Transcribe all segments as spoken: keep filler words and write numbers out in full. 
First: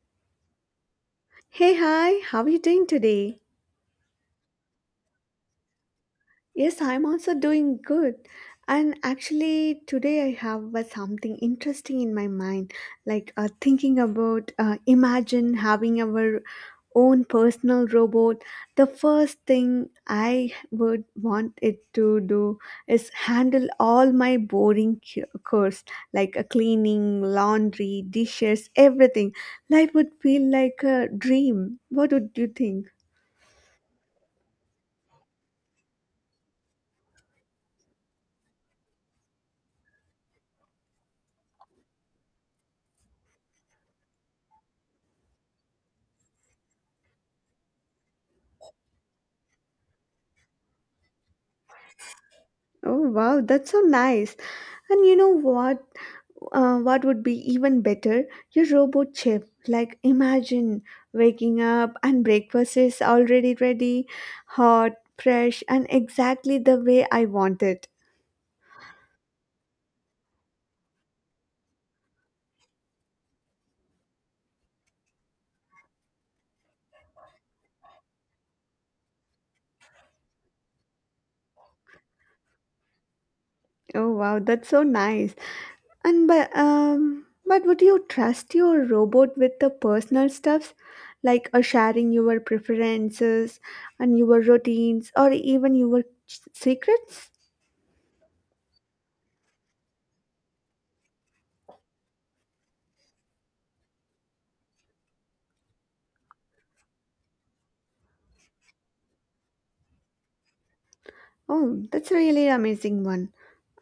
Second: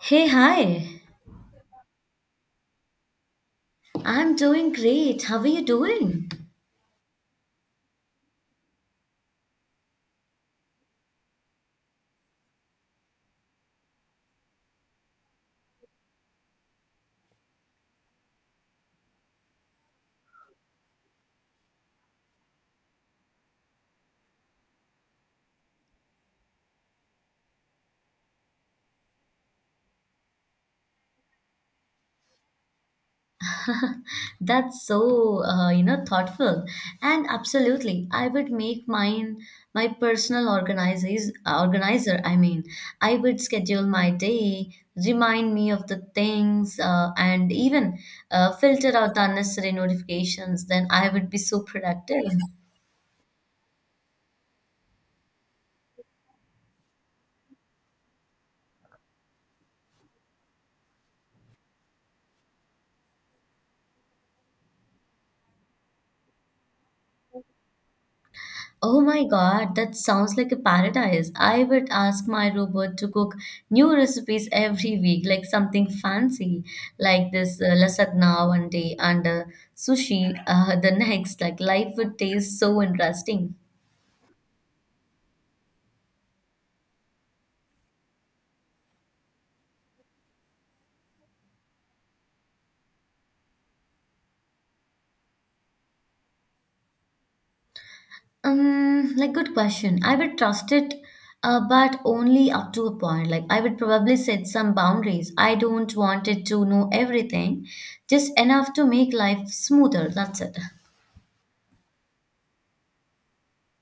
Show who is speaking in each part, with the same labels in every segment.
Speaker 1: Hey, hi.
Speaker 2: Hey, hi, how are you doing today?
Speaker 1: I'm doing great. How are you doing?
Speaker 2: Yes, I'm also doing good. And actually, today I have uh, something interesting in my mind, like uh, thinking about uh, imagine having our own personal robot. The first thing I would want it to do is handle all my boring cu- chores, like uh, cleaning, laundry, dishes, everything. Life would feel like a dream. What would you think?
Speaker 1: That's so, uh, you know, thoughtful. And absolutely, I would make mine my personal organizes, organizer. I mean, I would schedule my day, remind me of the things, uh, and even uh, filter out the unnecessary notifications. Then I would be so productive.
Speaker 2: Oh wow, that's so nice. And you know what? Uh, what would be even better? Your robot chef. Like imagine waking up and breakfast is already ready, hot, fresh, and exactly the way I want it.
Speaker 1: Oh my God, that sounds like a paradise. I would ask my robot to cook new recipes every week, like something fancy, like this uh, lasagna one day and uh, sushi uh, the next. Like life would taste so interesting.
Speaker 2: Oh wow, that's so nice. And but um, but would you trust your robot with the personal stuffs, like uh, sharing your preferences and your routines, or even your s- secrets?
Speaker 1: Um, like good question. I would trust it, uh, but only up to a point. Like I would probably set some boundaries. I don't want it to know everything, just enough to make life smoother. That's it.
Speaker 2: Oh, that's a really amazing one.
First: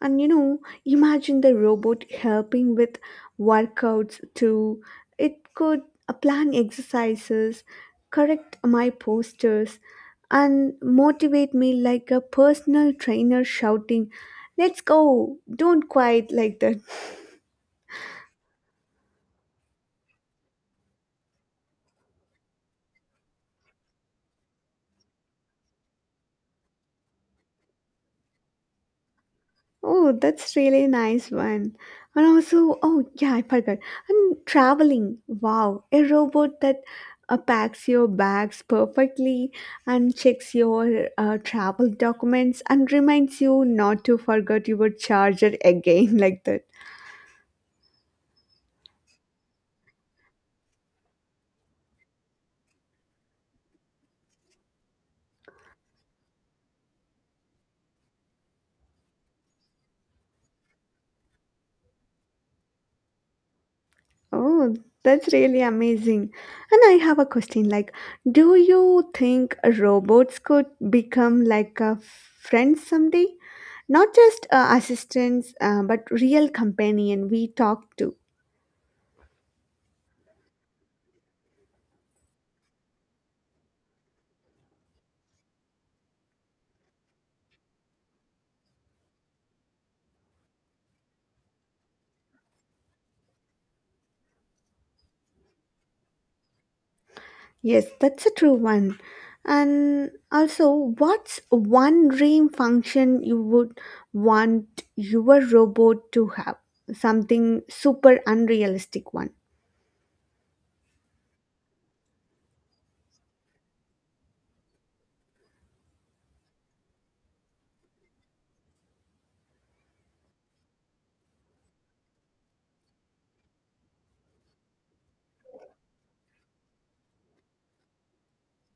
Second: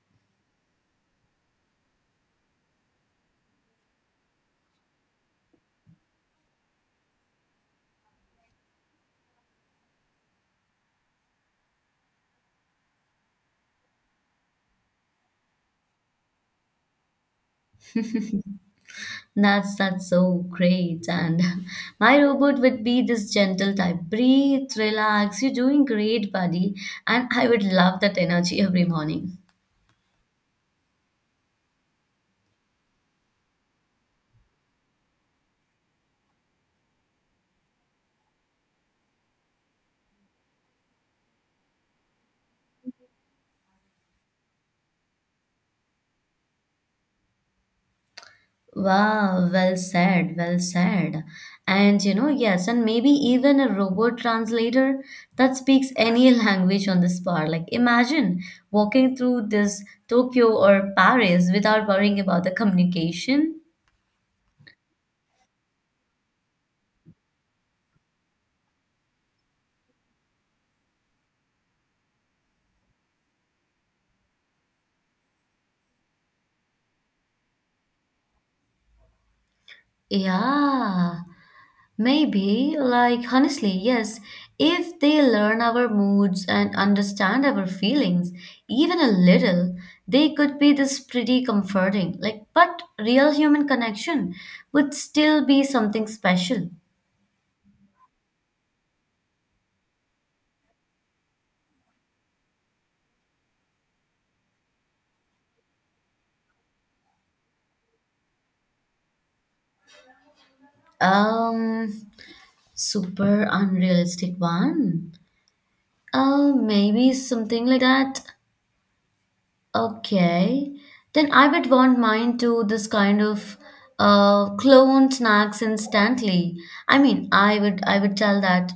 Speaker 2: And you know, imagine the robot helping with workouts too. It could uh, plan exercises, correct my postures, and motivate me like a personal trainer shouting, "Let's go! Don't quiet like that."
Speaker 1: That's that's so great. And my robot would be this gentle type. Breathe, relax. You're doing great, buddy. And I would love that energy every morning.
Speaker 2: Oh, that's really nice one. And also, oh yeah, I forgot. And traveling, wow, a robot that uh, packs your bags perfectly and checks your uh, travel documents and reminds you not to forget your charger again, like that.
Speaker 1: Wow, well said, well said. And you know, yes, and maybe even a robot translator that speaks any language on the spot. Like imagine walking through this Tokyo or Paris without worrying about the communication.
Speaker 2: Oh, that's really amazing. And I have a question like, do you think robots could become like a friend someday? Not just uh, assistants, uh, but real companion we talk to.
Speaker 1: Yeah. Maybe, like honestly, yes, if they learn our moods and understand our feelings, even a little, they could be this pretty comforting. Like, but real human connection would still be something special.
Speaker 2: Yes, that's a true one. And also, what's one dream function you would want your robot to have? Something super unrealistic one.
Speaker 1: Um, Super unrealistic one. Uh, maybe something like that. Okay. Then I would want mine to this kind of uh, clone snacks instantly. I mean, I would I would tell that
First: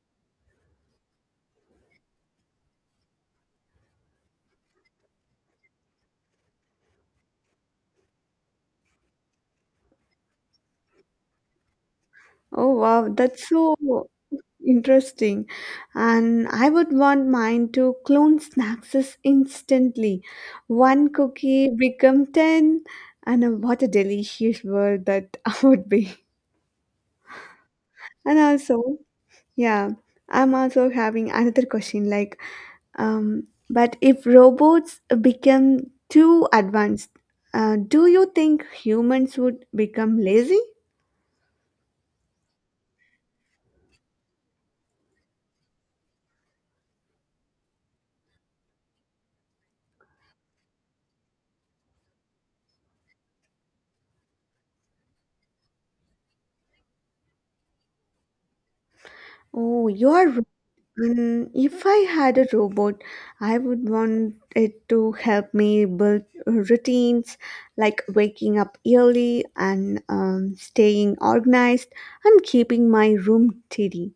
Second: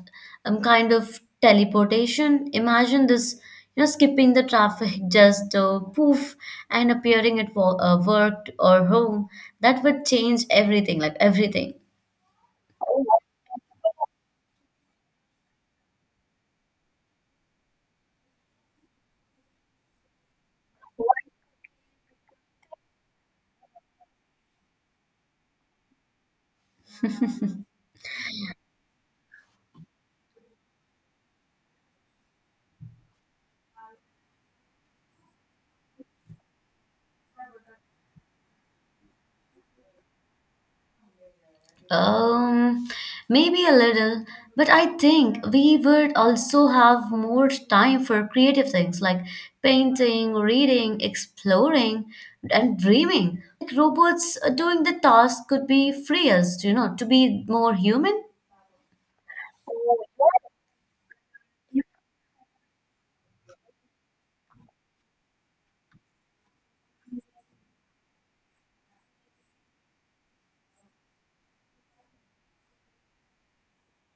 Speaker 1: um kind of teleportation. Imagine this, you know, skipping the traffic, just uh, poof, and appearing at wo- uh, work or home. That would change everything, like everything.
Speaker 2: Oh wow, that's so interesting. And I would want mine to clone snacks is instantly. One cookie become ten and uh, what a delicious world that would be. And also, yeah, I'm also having another question like um but if robots become too advanced, uh, do you think humans would become lazy?
Speaker 1: Um, Maybe a little, but I think we would also have more time for creative things like painting, reading, exploring, and dreaming. Like robots uh, doing the task could be free us, you know, to be more human.
Speaker 2: Oh, you are. Mm, if I had a robot, I would want it to help me build routines like waking up early and um, staying organized and keeping my room tidy.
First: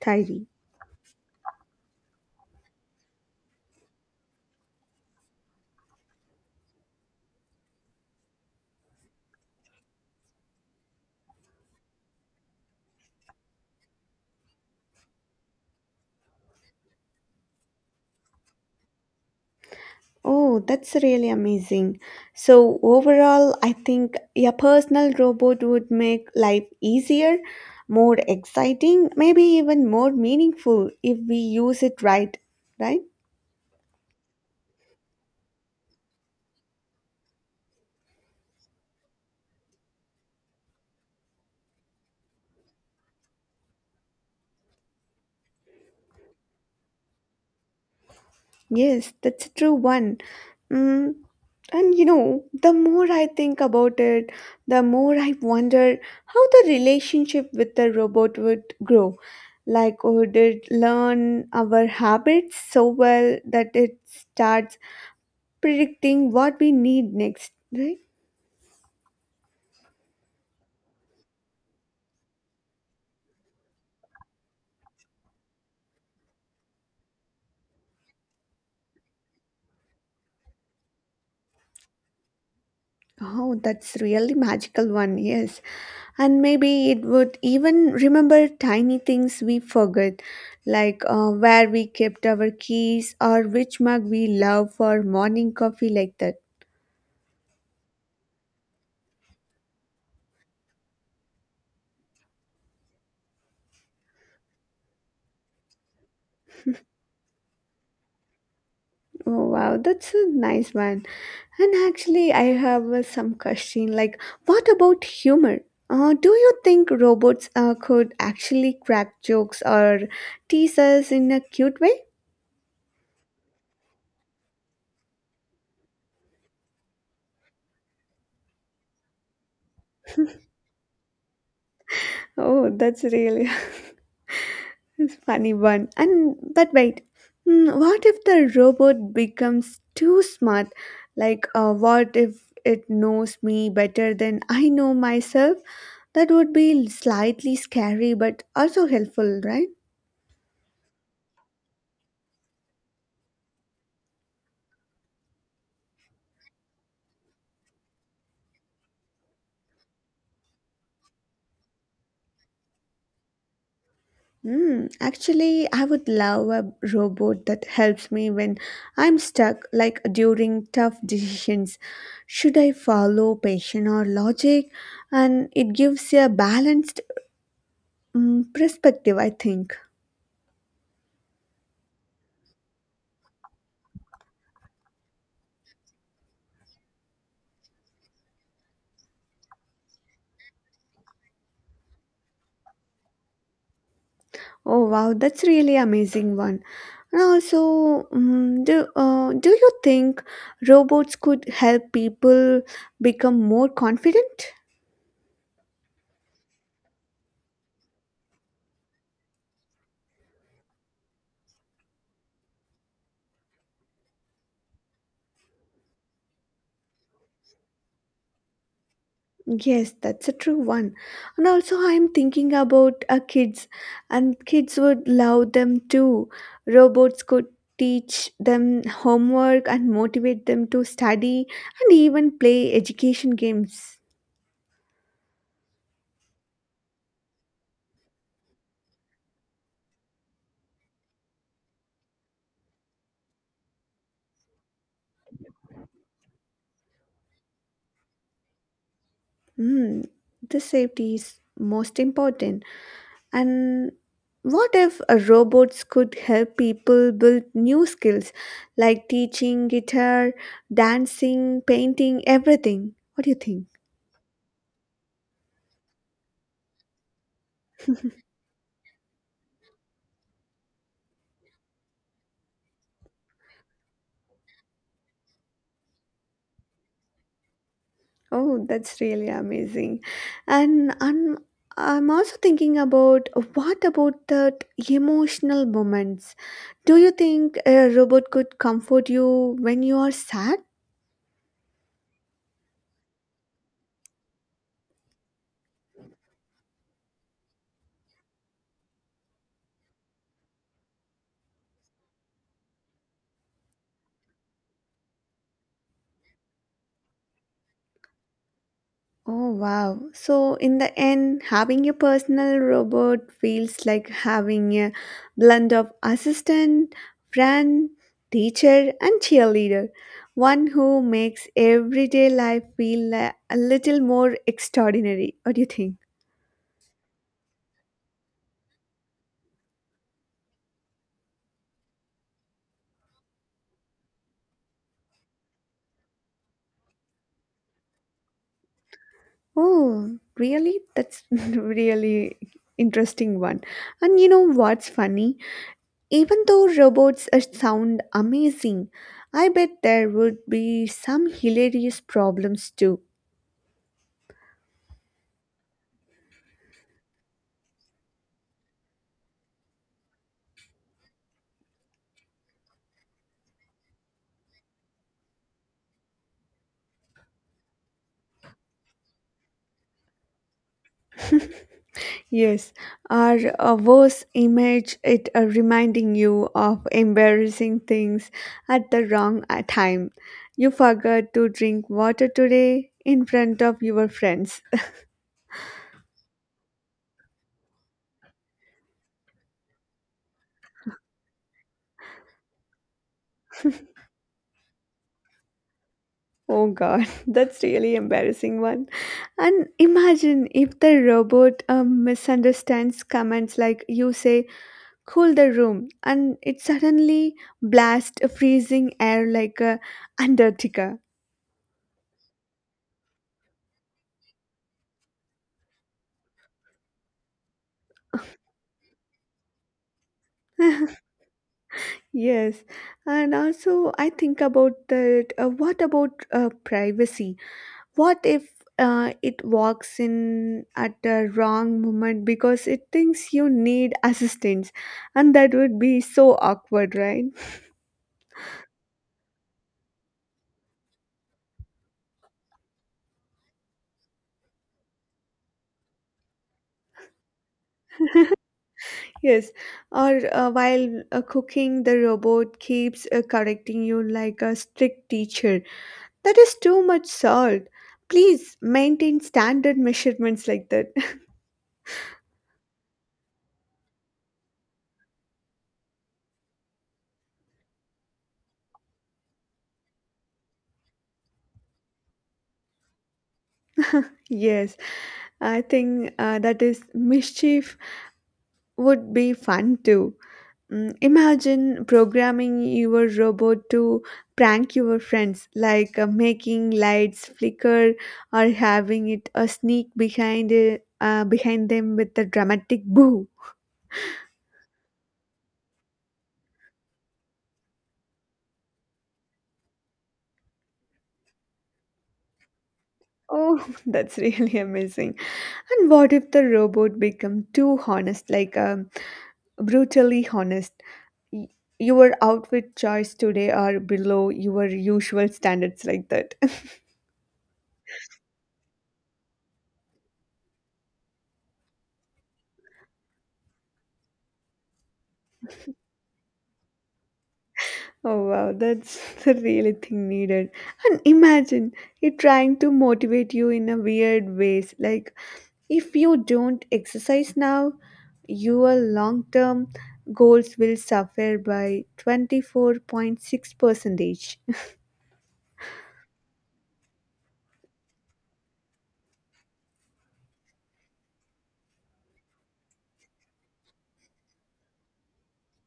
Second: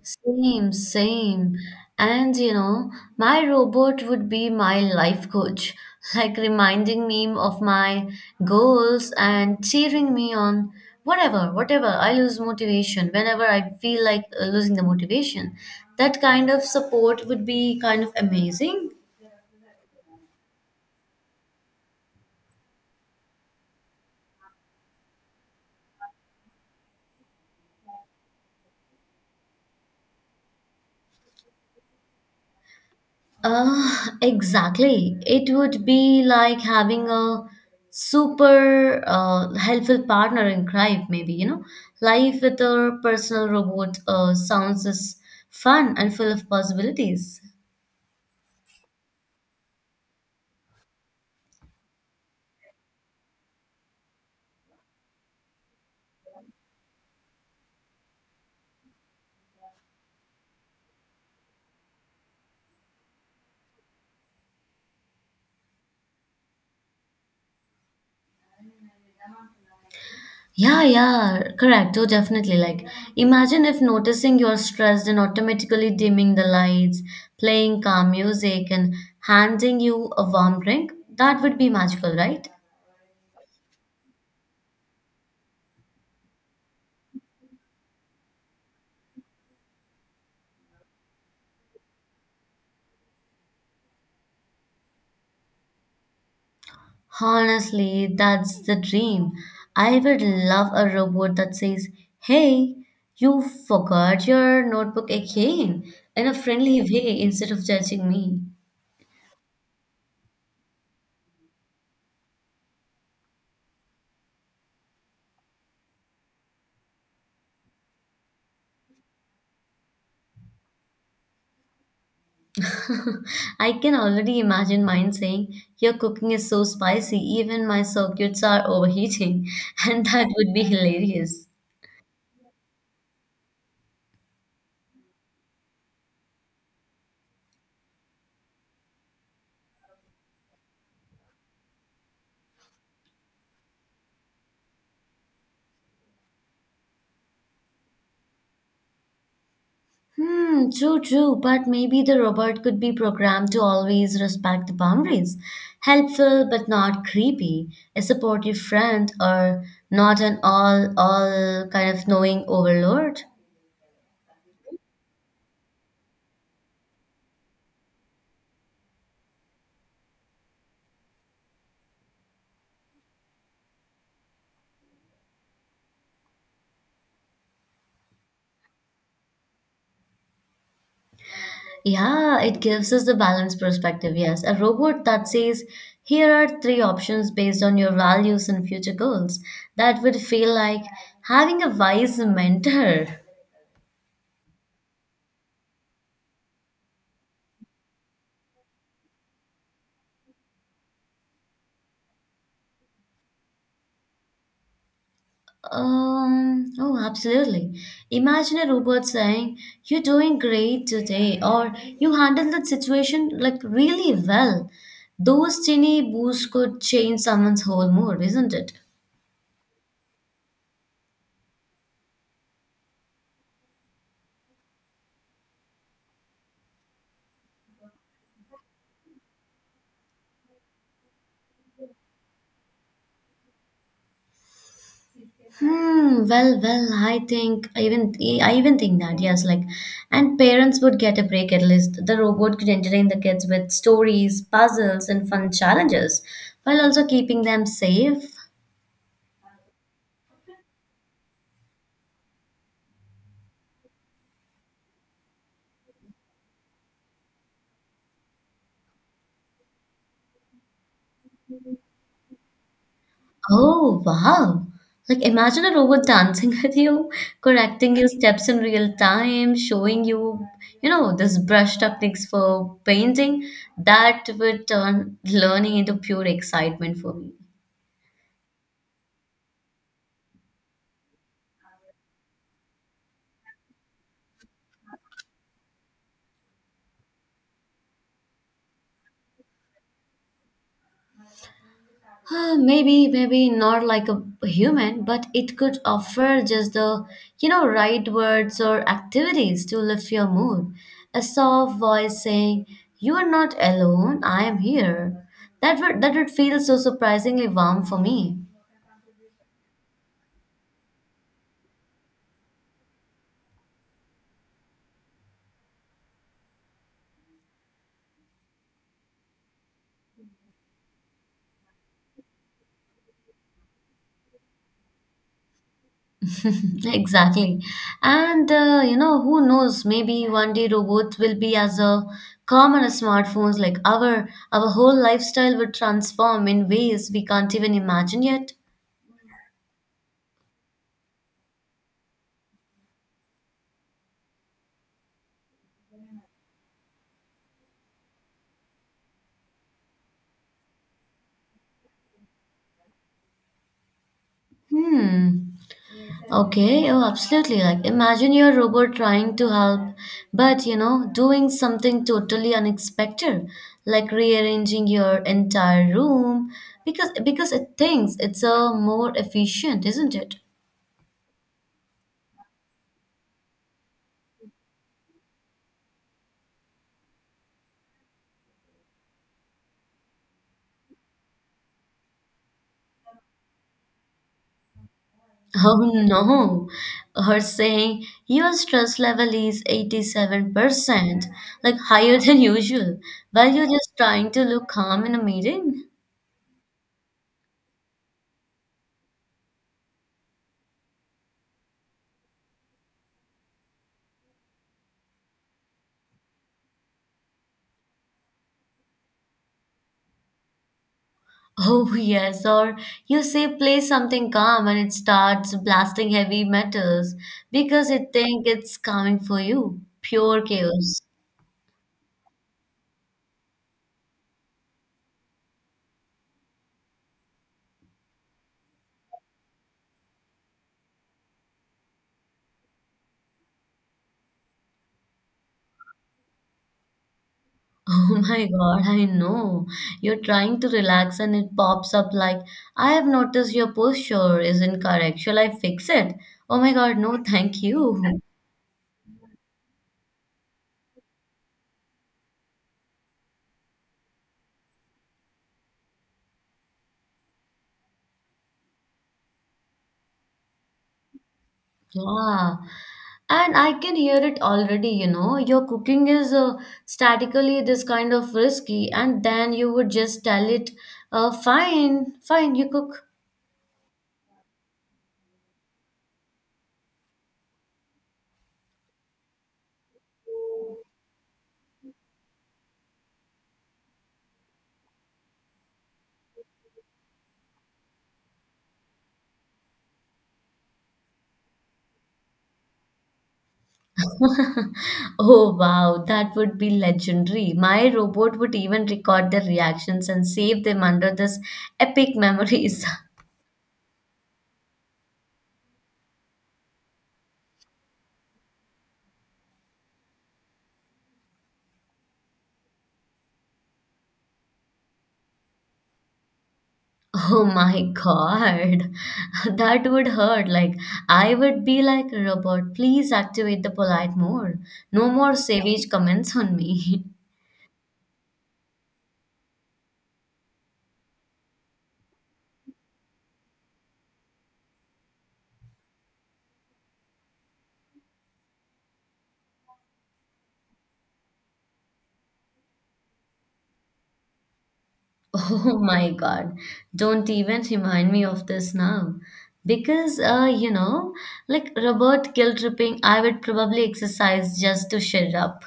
Speaker 2: tidy.
Speaker 1: Same, same. And you know, my robot would be my life coach, like reminding me of my goals and cheering me on whatever, whatever. I lose motivation whenever I feel like uh, losing the motivation. That kind of support would be kind of amazing.
Speaker 2: Oh, that's really amazing. So, overall, I think a personal robot would make life easier, more exciting, maybe even more meaningful if we use it right, right?
Speaker 1: Uh, exactly. It would be like having a super uh, helpful partner in crime, maybe, you know. Life with a personal robot uh, sounds as fun and full of possibilities.
Speaker 2: Yes, that's a true one. Mm, and you know, the more I think about it, the more I wonder how the relationship with the robot would grow. Like, would it learn our habits so well that it starts predicting what we need next, right?
Speaker 1: Yeah, yeah, correct. Oh, definitely. Like, imagine if noticing you're stressed and automatically dimming the lights, playing calm music, and handing you a warm drink. That would be magical, right?
Speaker 2: Oh, that's really magical one, yes. And maybe it would even remember tiny things we forgot, like uh, where we kept our keys or which mug we love for morning coffee, like that.
Speaker 1: Honestly, that's the dream. I would love a robot that says, Hey, you forgot your notebook again, in a friendly way instead of judging me.
Speaker 2: Oh, wow, that's a nice one. And actually, I have uh, some question like, what about humor? Uh, do you think robots uh, could actually crack jokes or tease us in a cute way?
Speaker 1: I can already imagine mine saying, Your cooking is so spicy, even my circuits are overheating, and that would be hilarious.
Speaker 2: Oh, that's really it's funny one. And but wait, hmm, what if the robot becomes too smart? Like, uh, what if it knows me better than I know myself? That would be slightly scary, but also helpful, right?
Speaker 1: Hmm, true, true. But maybe the robot could be programmed to always respect the boundaries. Helpful but not creepy, a supportive friend, or not an all all kind of knowing overlord.
Speaker 2: Hmm, actually, I would love a robot that helps me when I'm stuck, like during tough decisions. Should I follow passion or logic? And it gives a balanced mm, perspective, I think.
Speaker 1: Yeah, it gives us the balanced perspective. Yes, a robot that says, here are three options based on your values and future goals. That would feel like having a wise mentor.
Speaker 2: Oh wow, that's really amazing one. And also, mm, do uh, do you think robots could help people become more confident?
Speaker 1: Um, oh, absolutely. Imagine a robot saying, You're doing great today, or You handled that situation like really well. Those tiny boosts could change someone's whole mood, isn't it?
Speaker 2: Yes, that's a true one. And also, I'm thinking about uh, kids, and kids would love them too. Robots could teach them homework and motivate them to study and even play education games.
Speaker 1: Hmm, well, well, I think I even I even think that, yes, like and parents would get a break at least. The robot could entertain the kids with stories, puzzles, and fun challenges while also keeping them safe.
Speaker 2: Mm, the safety is most important. And what if uh, robots could help people build new skills like teaching, guitar, dancing, painting, everything? What do you think?
Speaker 1: Oh, wow. Like imagine a robot dancing with you, correcting your steps in real time, showing you, you know, this brush techniques for painting. That would turn learning into pure excitement for me.
Speaker 2: Oh, that's really amazing. And I'm, I'm also thinking about uh, what about that emotional moments? Do you think a robot could comfort you when you are sad?
Speaker 1: Uh, maybe, maybe not like a human, but it could offer just the, you know, right words or activities to lift your mood. A soft voice saying, "You are not alone. I am here." That would that would feel so surprisingly warm for me.
Speaker 2: Oh, wow. So, in the end, having a personal robot feels like having a blend of assistant, friend, teacher, and cheerleader. One who makes everyday life feel a a little more extraordinary. What do you think?
Speaker 1: Exactly. And uh, you know, who knows? Maybe one day robots will be as a common as smartphones. Like our our whole lifestyle would transform in ways we can't even imagine yet.
Speaker 2: Oh, really? That's really interesting one. And you know what's funny? Even though robots are- sound amazing, I bet there would be some hilarious problems too.
Speaker 1: Hmm. Okay, oh, absolutely. Like, imagine your robot trying to help, but you know, doing something totally unexpected, like rearranging your entire room because because it thinks it's a more efficient, isn't it?
Speaker 2: Yes, or a worse image it uh, reminding you of embarrassing things at the wrong uh, time. You forgot to drink water today in front of your friends.
Speaker 1: Oh no, or saying your stress level is eighty-seven percent, like higher than usual, while you're just trying to look calm in a meeting.
Speaker 2: Oh god, that's really embarrassing one. And imagine if the robot um, misunderstands comments like you say cool the room and it suddenly blasts a freezing air like a undertaker.
Speaker 1: Oh, yes, or you say play something calm and it starts blasting heavy metals because it think it's calming for you. Pure chaos.
Speaker 2: Yes, and also I think about that, uh, what about uh, privacy? What if uh, it walks in at the wrong moment because it thinks you need assistance, and that would be so awkward, right?
Speaker 1: Oh my God, I know. You're trying to relax and it pops up like, I have noticed your posture is incorrect. Shall I fix it? Oh my God, no, thank you.
Speaker 2: Yes, or uh, while uh, cooking the robot keeps uh, correcting you like a strict teacher. "That is too much salt. Please maintain standard measurements," like that.
Speaker 1: Yeah. And I can hear it already, you know. Your cooking is uh, statically this kind of risky, and then you would just tell it, uh, fine, fine, you cook.
Speaker 2: Yes, I think uh, that is mischief would be fun too. Mm, Imagine programming your robot to prank your friends, like uh, making lights flicker or having it a sneak behind it, uh, behind them with a dramatic boo.
Speaker 1: Oh wow, that would be legendary. My robot would even record their reactions and save them under this epic memories.
Speaker 2: Oh, that's really amazing. And what if the robot become too honest, like um, brutally honest? Y- Your outfit choice today are below your usual standards, like that.
Speaker 1: Oh my God, that would hurt. Like, I would be like, Robert, please activate the polite mode. No more savage comments on me.
Speaker 2: Oh wow, that's the really thing needed. And imagine it trying to motivate you in a weird ways. Like if you don't exercise now, your long term goals will suffer by twenty-four point six percentage.
Speaker 1: Oh my God, don't even remind me of this now. Because, uh, you know, like Robert guilt tripping, I would probably exercise just to shut up.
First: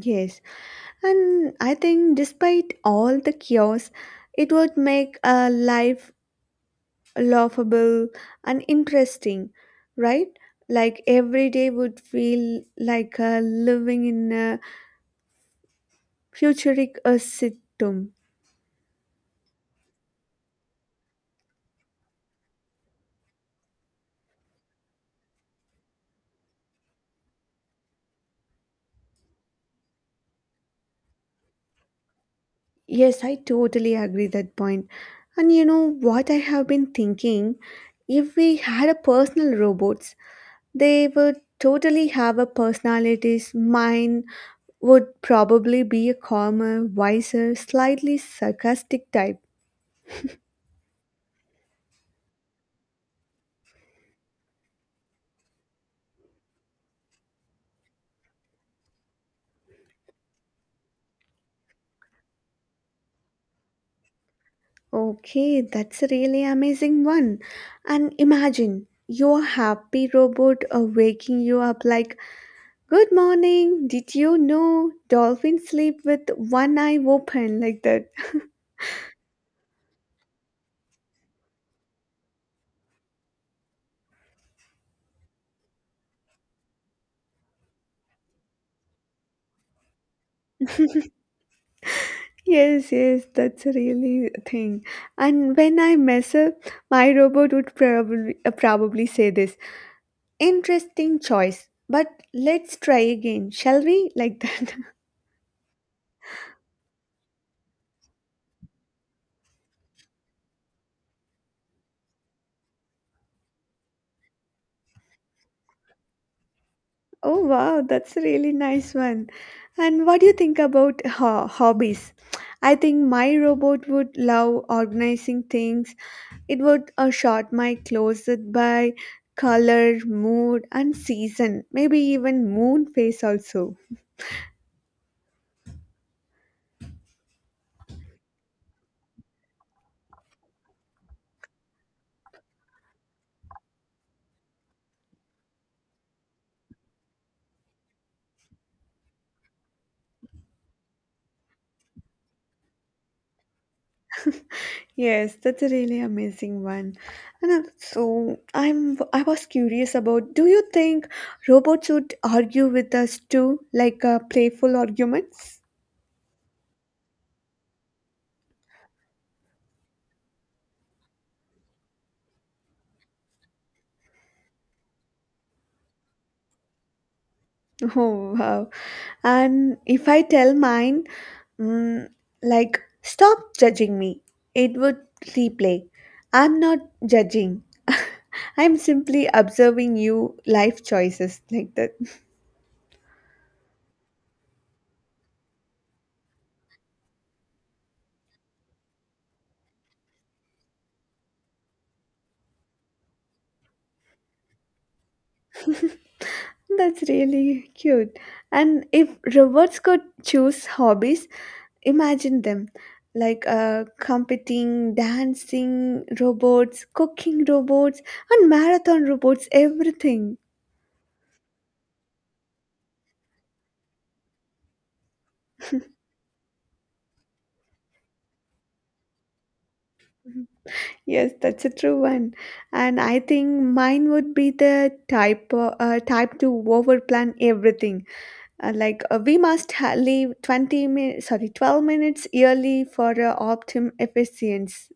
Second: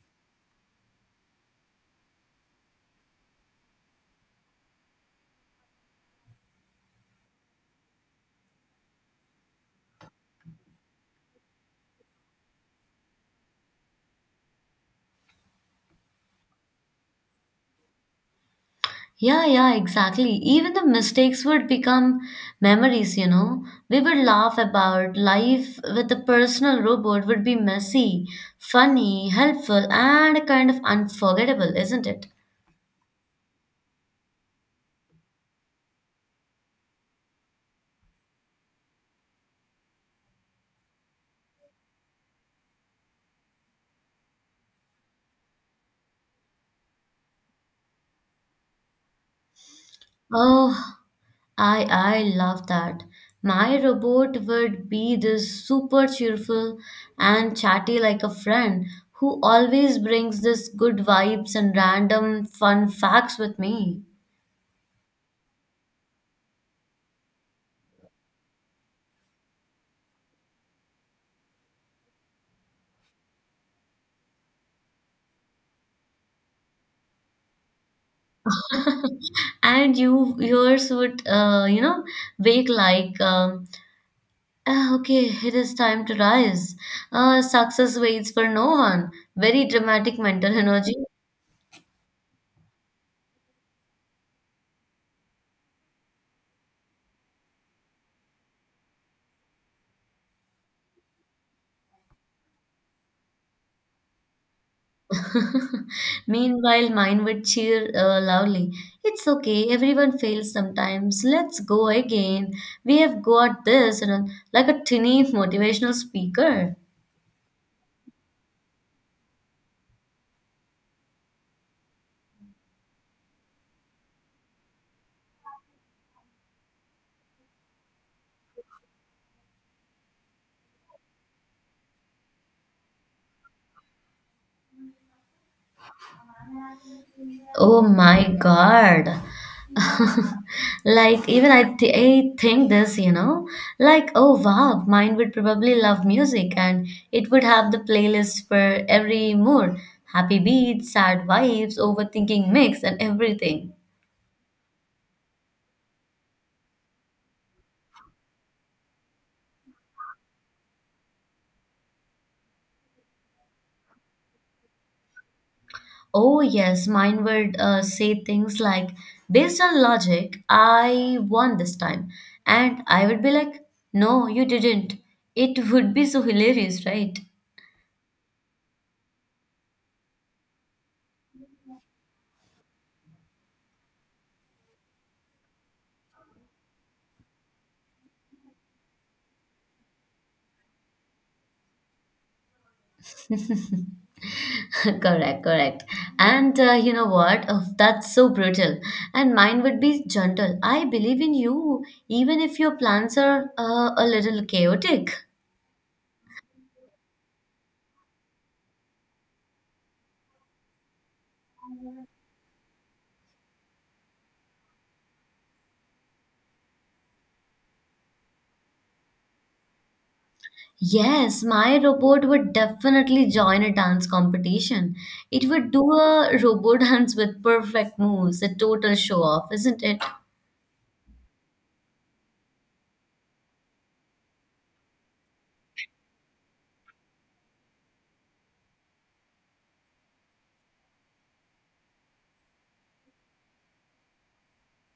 Speaker 2: Yes, and I think, despite all the chaos, it would make a life laughable and interesting, right? Like every day would feel like uh, living in a futuristic uh, sitcom.
Speaker 1: Yeah, yeah, exactly. Even the mistakes would become memories, you know. We would laugh about life with a personal robot would be messy, funny, helpful, and kind of unforgettable, isn't it?
Speaker 2: Yes, I totally agree that point. And you know what I have been thinking? If we had a personal robots, they would totally have a personalities, mind, would probably be a calmer, wiser, slightly sarcastic type.
Speaker 1: Oh, I I love that. My robot would be this super cheerful and chatty like a friend who always brings this good vibes and random fun facts with me.
Speaker 2: Okay, that's a really amazing one. And imagine your happy robot uh, waking you up like, "Good morning, did you know dolphins sleep with one eye open," like that.
Speaker 1: And you yours would uh, you know wake like um, "Ah, okay, it is time to rise uh, Success waits for no one. Very dramatic mental energy."
Speaker 2: Yes, yes, that's a really thing. And when I mess up, my robot would probably uh, probably say this. "Interesting choice, but let's try again, shall we?" Like that.
Speaker 1: Meanwhile, mine would cheer uh, loudly, "It's okay, everyone fails sometimes, let's go again, we have got this," and like a tiny motivational speaker.
Speaker 2: Oh wow, that's a really nice one. And what do you think about ho- hobbies? I think my robot would love organizing things. It would uh, sort my closet by color, mood, and season. Maybe even moon phase also.
Speaker 1: Oh my God, like even I, th- I think this, you know like, oh wow, mine would probably love music, and it would have the playlist for every mood. Happy beats, sad vibes, overthinking mix, and everything.
Speaker 2: Yes, that's a really amazing one. And uh, so I'm I was curious about, do you think robots would argue with us too, like uh, playful arguments?
Speaker 1: Oh yes, mine would uh, say things like, based on logic, I won this time, and I would be like, no you didn't. It would be so hilarious, right?
Speaker 2: Oh wow. And if I tell mine, mm, like, stop judging me, it would replay. "I'm not judging. I'm simply observing you life choices," like that.
Speaker 1: Correct, correct. And uh, you know what? Oh, that's so brutal. And mine would be gentle. I believe in you, even if your plans are uh, a little chaotic.
Speaker 2: That's really cute. And if robots could choose hobbies, imagine them like uh, competing, dancing robots, cooking robots, and marathon robots, everything.
Speaker 1: Yes, my robot would definitely join a dance competition. It would do a robot dance with perfect moves, a total show off, isn't it?
Speaker 2: Yes, that's a true one. And I think mine would be the type uh, uh, type to overplan everything. Uh, like uh, we must ha- leave twenty minutes, sorry, twelve minutes yearly for uh, optimum efficiency.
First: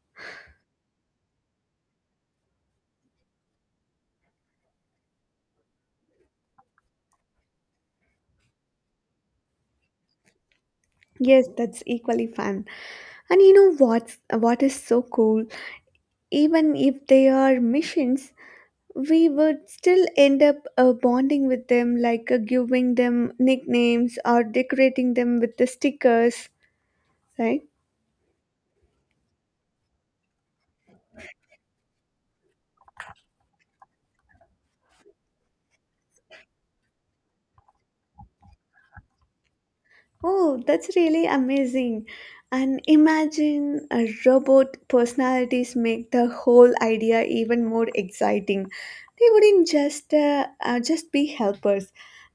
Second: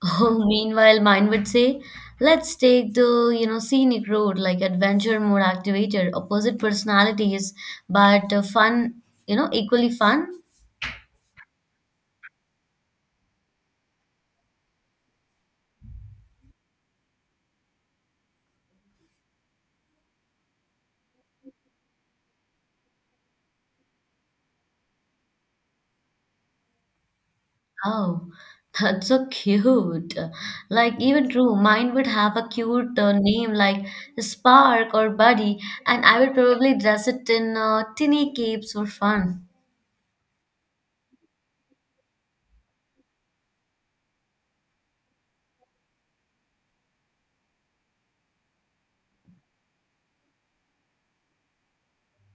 Speaker 1: Oh, meanwhile, mine would say, let's take the, you know, scenic road, like adventure mode activated, opposite personalities, but uh, fun, you know, equally fun.
Speaker 2: Yes, that's equally fun. And you know what's what is so cool? Even if they are missions, we would still end up uh, bonding with them, like uh, giving them nicknames or decorating them with the stickers, right?
Speaker 1: Oh, that's so cute. Like, even true, mine would have a cute uh, name like Spark or Buddy, and I would probably dress it in uh, tinny capes for fun.
Speaker 2: Oh, that's really amazing. And imagine a robot personalities make the whole idea even more exciting. They wouldn't just uh, uh, just be helpers.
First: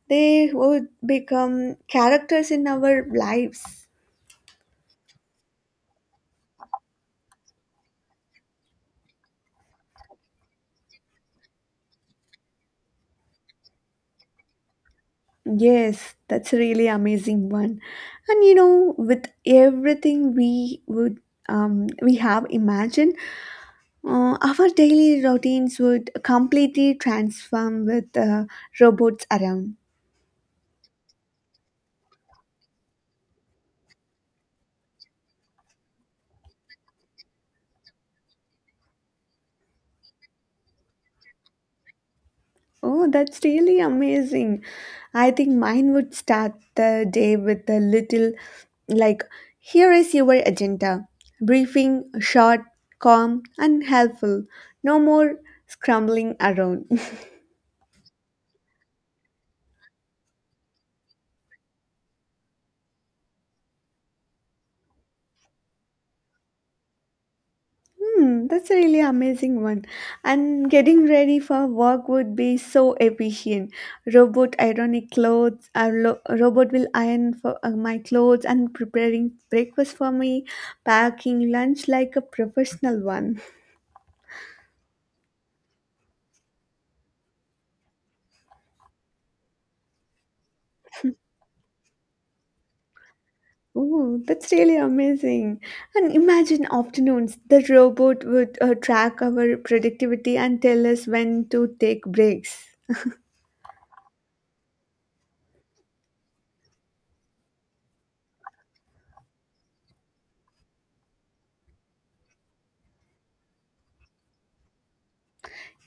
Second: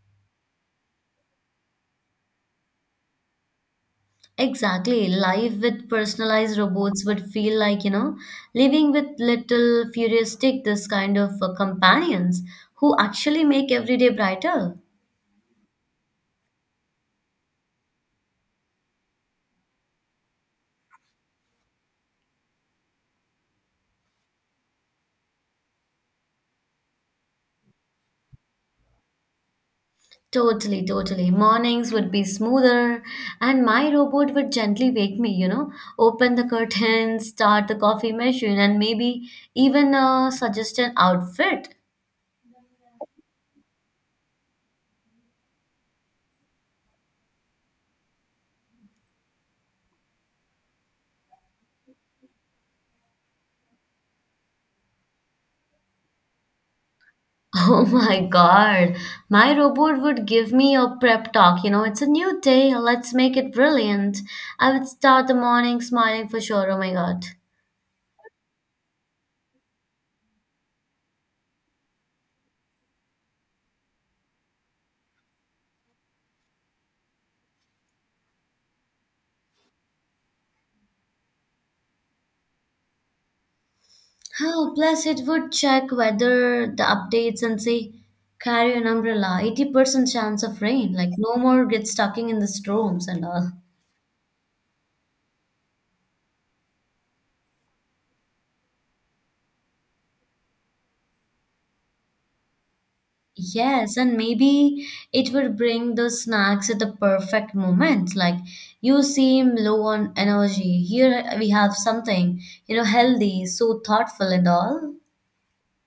Speaker 2: They would become characters in our lives.
Speaker 1: Exactly. Life with personalized robots would feel like, you know, living with little futuristic, this kind of uh, companions who actually make every day brighter.
Speaker 2: Yes, that's a really amazing one. And you know, with everything we would um, we have imagined, uh, our daily routines would completely transform with uh, robots around.
Speaker 1: Totally, totally. Mornings would be smoother, and my robot would gently wake me, you know, open the curtains, start the coffee machine, and maybe even uh, suggest an outfit.
Speaker 2: Oh, that's really amazing. I think mine would start the day with a little like, "Here is your agenda." Briefing, short, calm, and helpful. No more scrambling around.
Speaker 1: Oh my God. My robot would give me a prep talk. You know, it's a new day. Let's make it brilliant. I would start the morning smiling for sure. Oh my God.
Speaker 2: Hmm, that's a really amazing one. And getting ready for work would be so efficient. Robot ironing clothes, A lo- robot will iron for uh, my clothes and preparing breakfast for me, packing lunch like a professional one.
Speaker 1: Oh, plus it would check weather, the updates, and say, carry an umbrella. eighty percent chance of rain. Like, no more get stuck in the storms and all.
Speaker 2: Oh, that's really amazing. And imagine afternoons, the robot would uh, track our productivity and tell us when to take breaks.
Speaker 1: Yes, and maybe it would bring the snacks at the perfect moment. Like you seem low on energy. Here we have something, you know, healthy, so thoughtful and all.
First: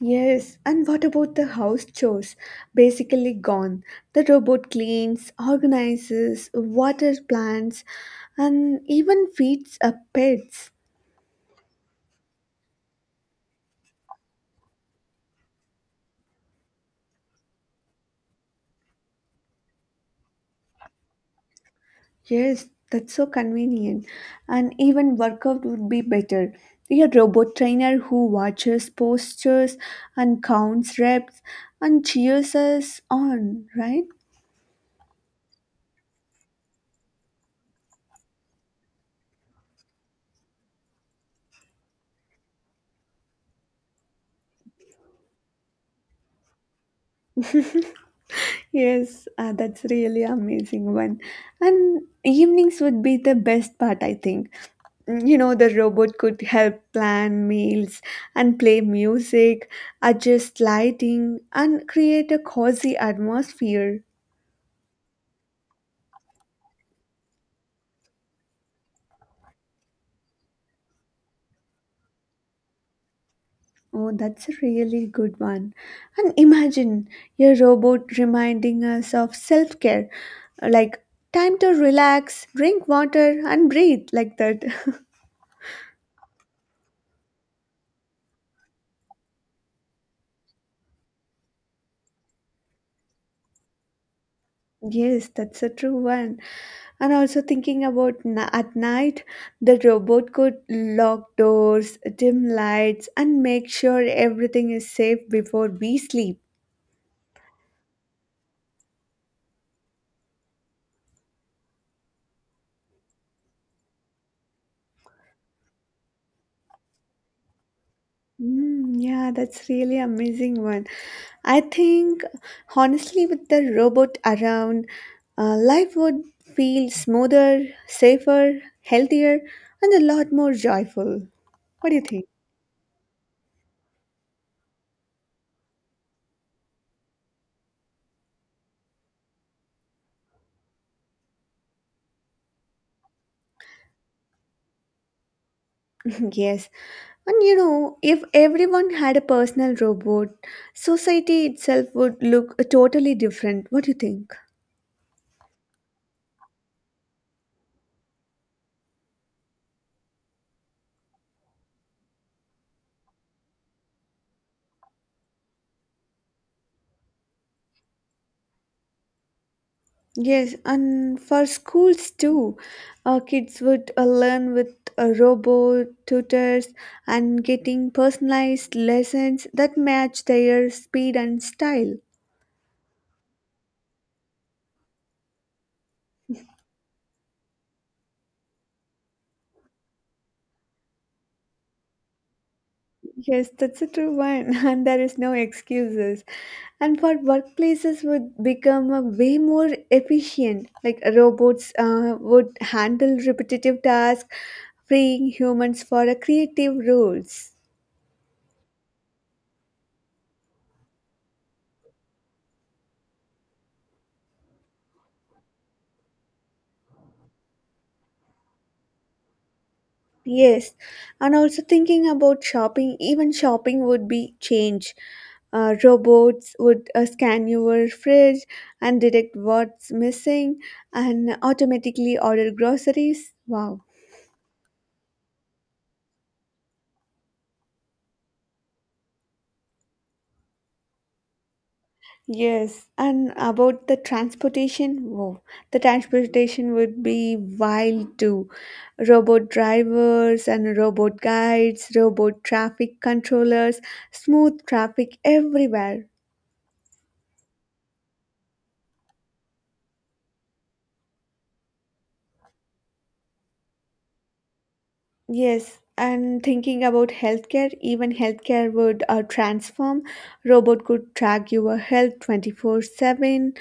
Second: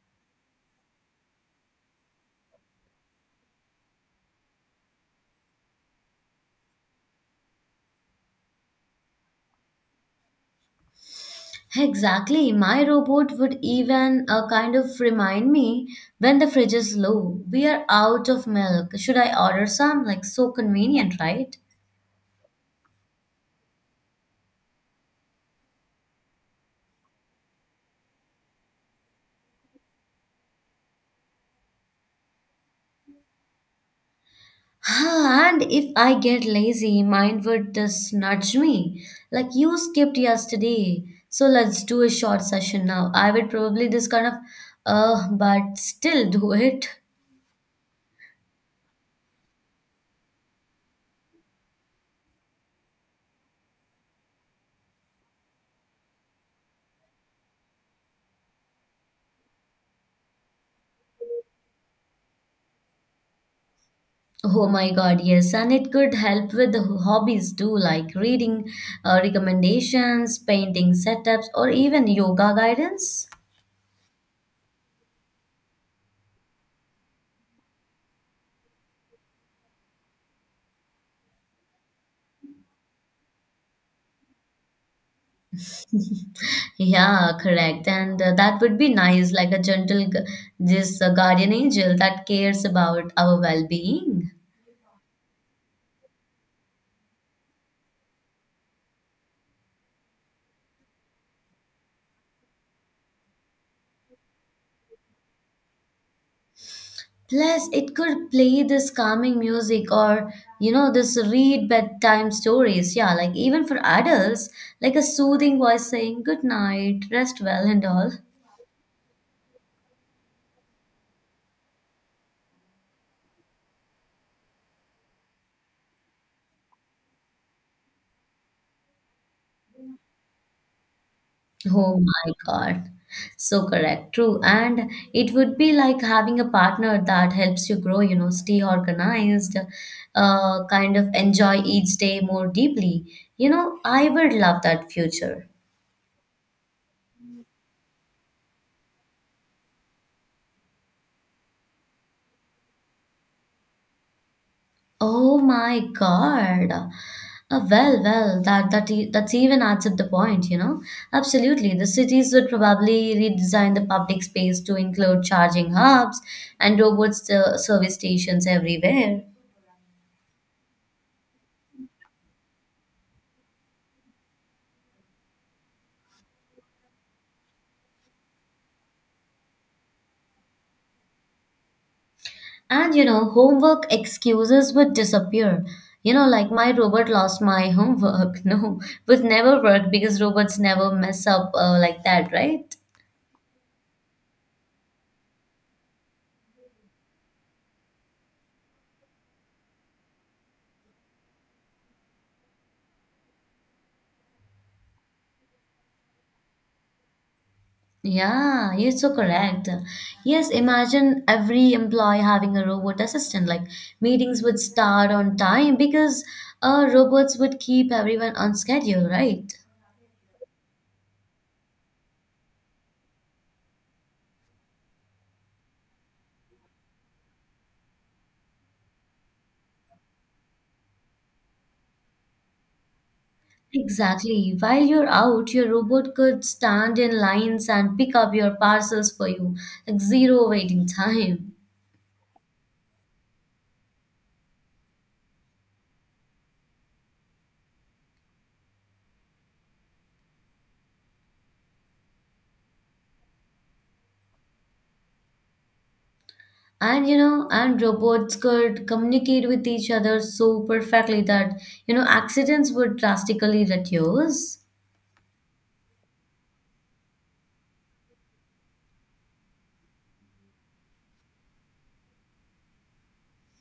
Speaker 2: Yes, and what about the house chores? Basically gone. The robot cleans, organizes, waters plants, and even feeds uh, pets.
Speaker 1: Exactly. My robot would even uh, kind of remind me when the fridge is low. We are out of milk. Should I order some? Like so convenient, right?
Speaker 2: Yes, that's so convenient. And even workout would be better. A robot trainer who watches postures and counts reps and cheers us on, right?
Speaker 1: Ah, and if I get lazy, mine would just nudge me. Like you skipped yesterday. So let's do a short session now. I would probably just kind of, uh, but still do it.
Speaker 2: Yes, uh, that's really amazing one. And evenings would be the best part, I think. Mm, you know, the robot could help plan meals and play music, adjust lighting, and create a cozy atmosphere.
Speaker 1: Oh my God, yes. And it could help with the hobbies too, like reading uh, recommendations, painting setups, or even yoga guidance.
Speaker 2: Oh, that's a really good one. And imagine your robot reminding us of self care, like time to relax, drink water, and breathe, like that.
Speaker 1: Yeah, correct. And uh, that would be nice, like a gentle, gu- this uh, guardian angel that cares about our well-being.
Speaker 2: Yes, that's a true one. And also thinking about na- at night, the robot could lock doors, dim lights, and make sure everything is safe before we sleep.
Speaker 1: Plus, it could play this calming music or, you know, this read bedtime stories. Yeah, like even for adults, like a soothing voice saying, Good night, rest well, and all.
Speaker 2: Mm, yeah, that's really amazing one. I think honestly, with the robot around, uh, life would feel smoother, safer, healthier, and a lot more joyful. What do
Speaker 1: Oh
Speaker 2: you think?
Speaker 1: my God. So correct, true. And it would be like having a partner that helps you grow, you know, stay organized, uh, kind of enjoy each day more deeply. You know, I would love that future.
Speaker 2: Yes. And you know, if everyone had a personal robot, society itself would look totally different. What do you think?
Speaker 1: Oh my God. Uh, well, well, that that e- that's even adds up the point, you know. Absolutely, the cities would probably redesign the public space to include charging hubs and robots uh, service stations everywhere.
Speaker 2: Yes, and for schools too, uh, kids would uh, learn with uh, robot tutors and getting personalized lessons that match their speed and style.
Speaker 1: And you know, homework excuses would disappear. You know, like my robot lost my homework. No, would never work because robots never mess up uh, like that, right?
Speaker 2: Yes, that's a true one, and there is no excuses. And for workplaces would become a way more efficient, like uh, robots uh, would handle repetitive tasks, freeing humans for a creative roles.
Speaker 1: Yeah, you're so correct. Yes, imagine every employee having a robot assistant. Like meetings would start on time because uh, robots would keep everyone on schedule, right?
Speaker 2: Yes, and also thinking about shopping, even shopping would be change. Uh, robots would uh, scan your fridge and detect what's missing and automatically order groceries. Wow.
Speaker 1: Exactly. While you're out, your robot could stand in lines and pick up your parcels for you, like zero waiting time.
Speaker 2: Yes, and about the transportation, wow, the transportation would be wild too. Robot drivers and robot guides, robot traffic controllers, smooth traffic everywhere.
Speaker 1: And you know, and robots could communicate with each other so perfectly that, you know, accidents would drastically reduce.
Speaker 2: Yes, and thinking about healthcare, even healthcare would uh, transform. Robot could track your health twenty-four seven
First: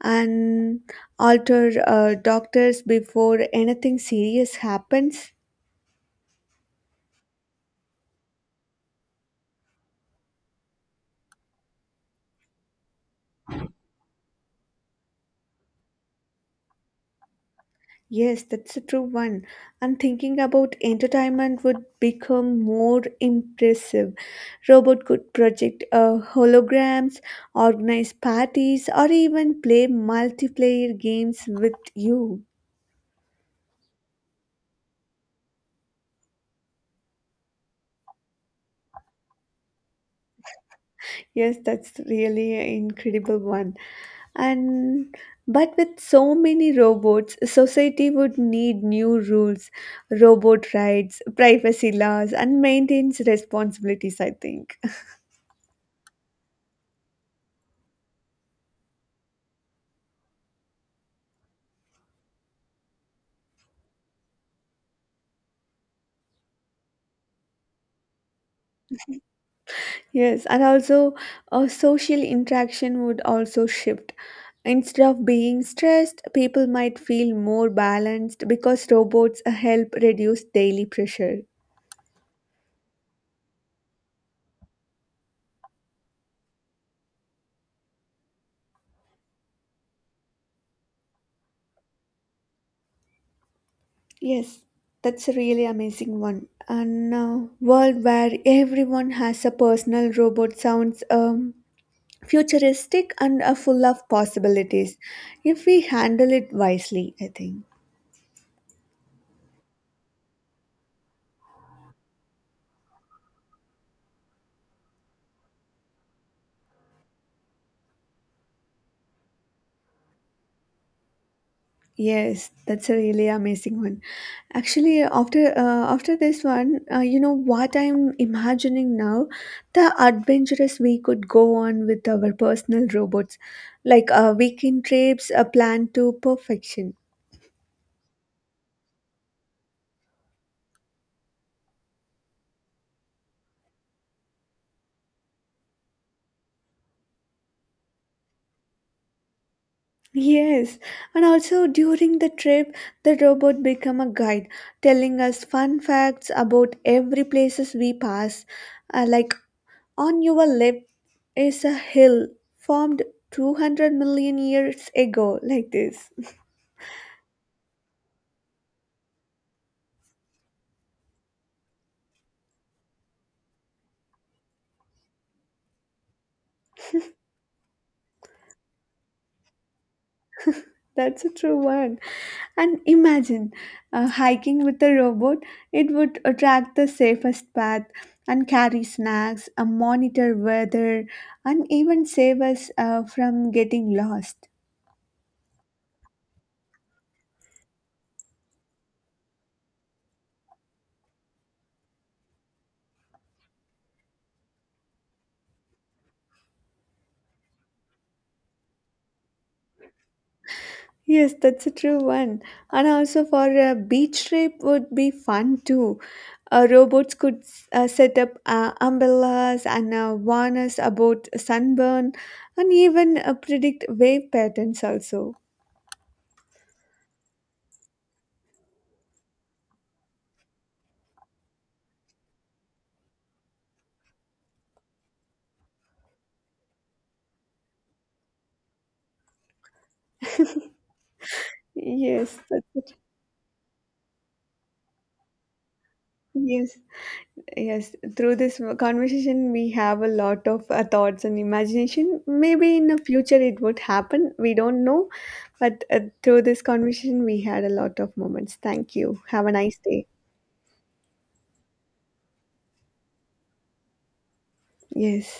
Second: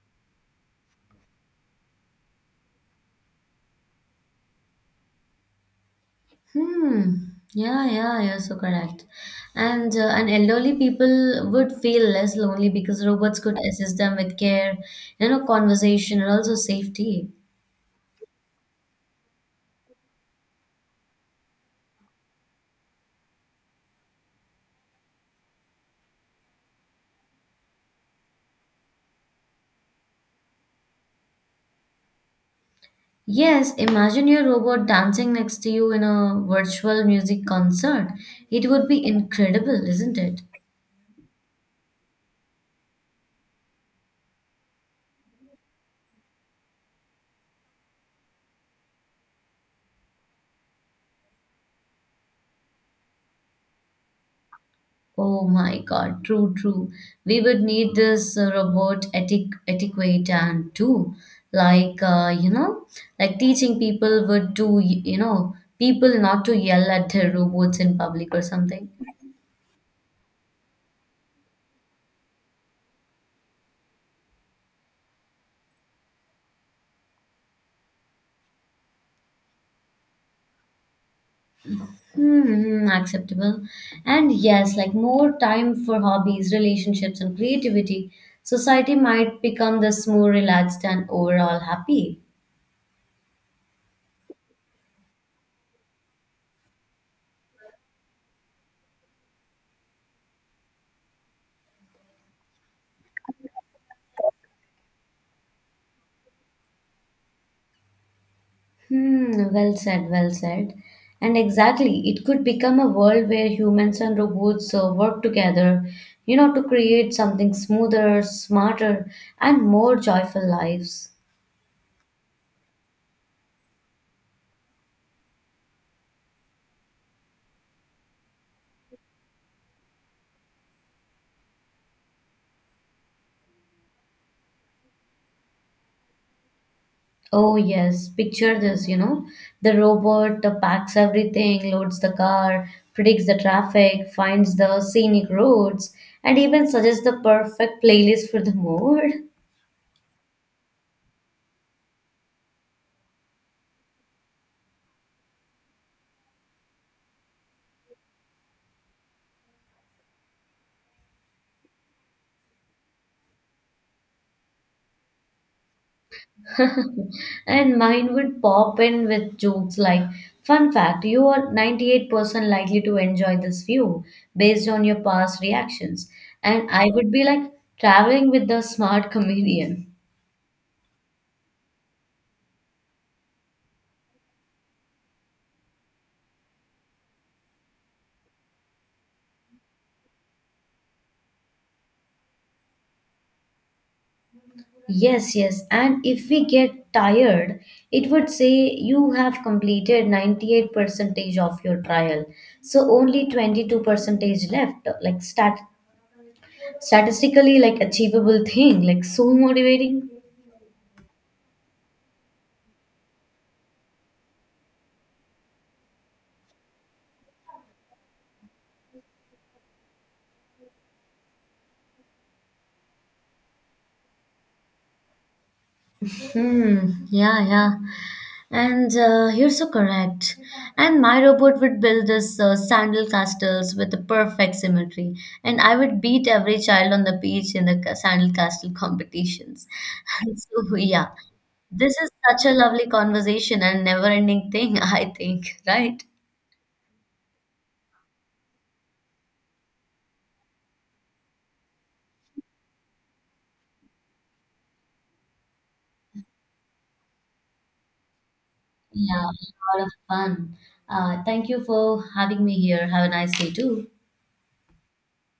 Speaker 2: and alter uh, doctors before anything serious happens.
Speaker 1: Hmm. Yeah, yeah, you're so correct. And uh, and elderly people would feel less lonely because robots could assist them with care, you know, conversation and also safety.
Speaker 2: Yes, that's a true one. And thinking about entertainment would become more impressive. Robot could project uh, holograms, organize parties, or even play multiplayer games with you.
Speaker 1: Yes, imagine your robot dancing next to you in a virtual music concert. It would be incredible, isn't it?
Speaker 2: Yes, that's really an incredible one. And but with so many robots, society would need new rules, robot rights, privacy laws, and maintenance responsibilities, I think.
Speaker 1: Oh my God, true, true. We would need this uh, robot etic etiquette and too, like uh, you know, like teaching people would do, y- you know, people not to yell at their robots in public or something.
Speaker 2: Yes, and also uh, social interaction would also shift. Instead of being stressed, people might feel more balanced because robots uh, help reduce daily pressure.
Speaker 1: Hmm, acceptable. And yes, like more time for hobbies, relationships, and creativity. Society might become this more relaxed and overall happy.
Speaker 2: Yes, that's a really amazing one. And uh, world where everyone has a personal robot sounds um, futuristic and uh, full of possibilities if we handle it wisely, I think.
Speaker 1: Hmm, well said, well said. And exactly, it could become a world where humans and robots uh, work together, you know, to create something smoother, smarter, and more joyful lives.
Speaker 2: Yes, that's a really amazing one. Actually, after uh, after this one, uh, you know what I'm imagining now, the adventurous we could go on with our personal robots, like uh, weekend trips, a plan to perfection.
Speaker 1: Oh, yes, picture this, you know, the robot uh, packs everything, loads the car, predicts the traffic, finds the scenic roads, and even suggests the perfect playlist for the mood.
Speaker 2: Yes, and also during the trip, the robot become a guide, telling us fun facts about every places we pass, uh, like on your left is a hill formed two hundred million years ago, like this.
Speaker 1: And mine would pop in with jokes like, fun fact, you are ninety-eight percent likely to enjoy this view based on your past reactions, and I would be like, traveling with the smart comedian.
Speaker 2: That's a true one. And imagine uh, hiking with a robot, it would attract the safest path and carry snacks, uh, monitor weather, and even save us uh, from getting lost.
Speaker 1: Yes, yes, and if we get tired, it would say, you have completed ninety-eight percent percentage of your trial, so only twenty-two percent percentage left, like stat statistically like achievable thing, like so motivating.
Speaker 2: Yes, that's a true one. And also for a beach trip would be fun too. Uh, robots could s- uh, set up uh, umbrellas and uh, warn us about sunburn and even uh, predict wave patterns also.
Speaker 1: Hmm. Yeah, yeah. And uh, you're so correct. And my robot would build this uh, sandal castles with the perfect symmetry, and I would beat every child on the beach in the ca- sandal castle competitions. And so, yeah, this is
Speaker 2: Yes,
Speaker 1: such a
Speaker 2: that's
Speaker 1: lovely
Speaker 2: it.
Speaker 1: conversation and never-ending thing, I think, right?
Speaker 2: Yes, yes. Through this conversation, we have a lot of uh, thoughts and imagination. Maybe in the future it would happen. We don't know. But uh, through this conversation, we had a lot of moments. Thank you.
Speaker 1: Yeah,
Speaker 2: Have a nice
Speaker 1: a lot of
Speaker 2: day.
Speaker 1: fun. Uh, thank you for having me here. Have a nice day too.
Speaker 2: Yes.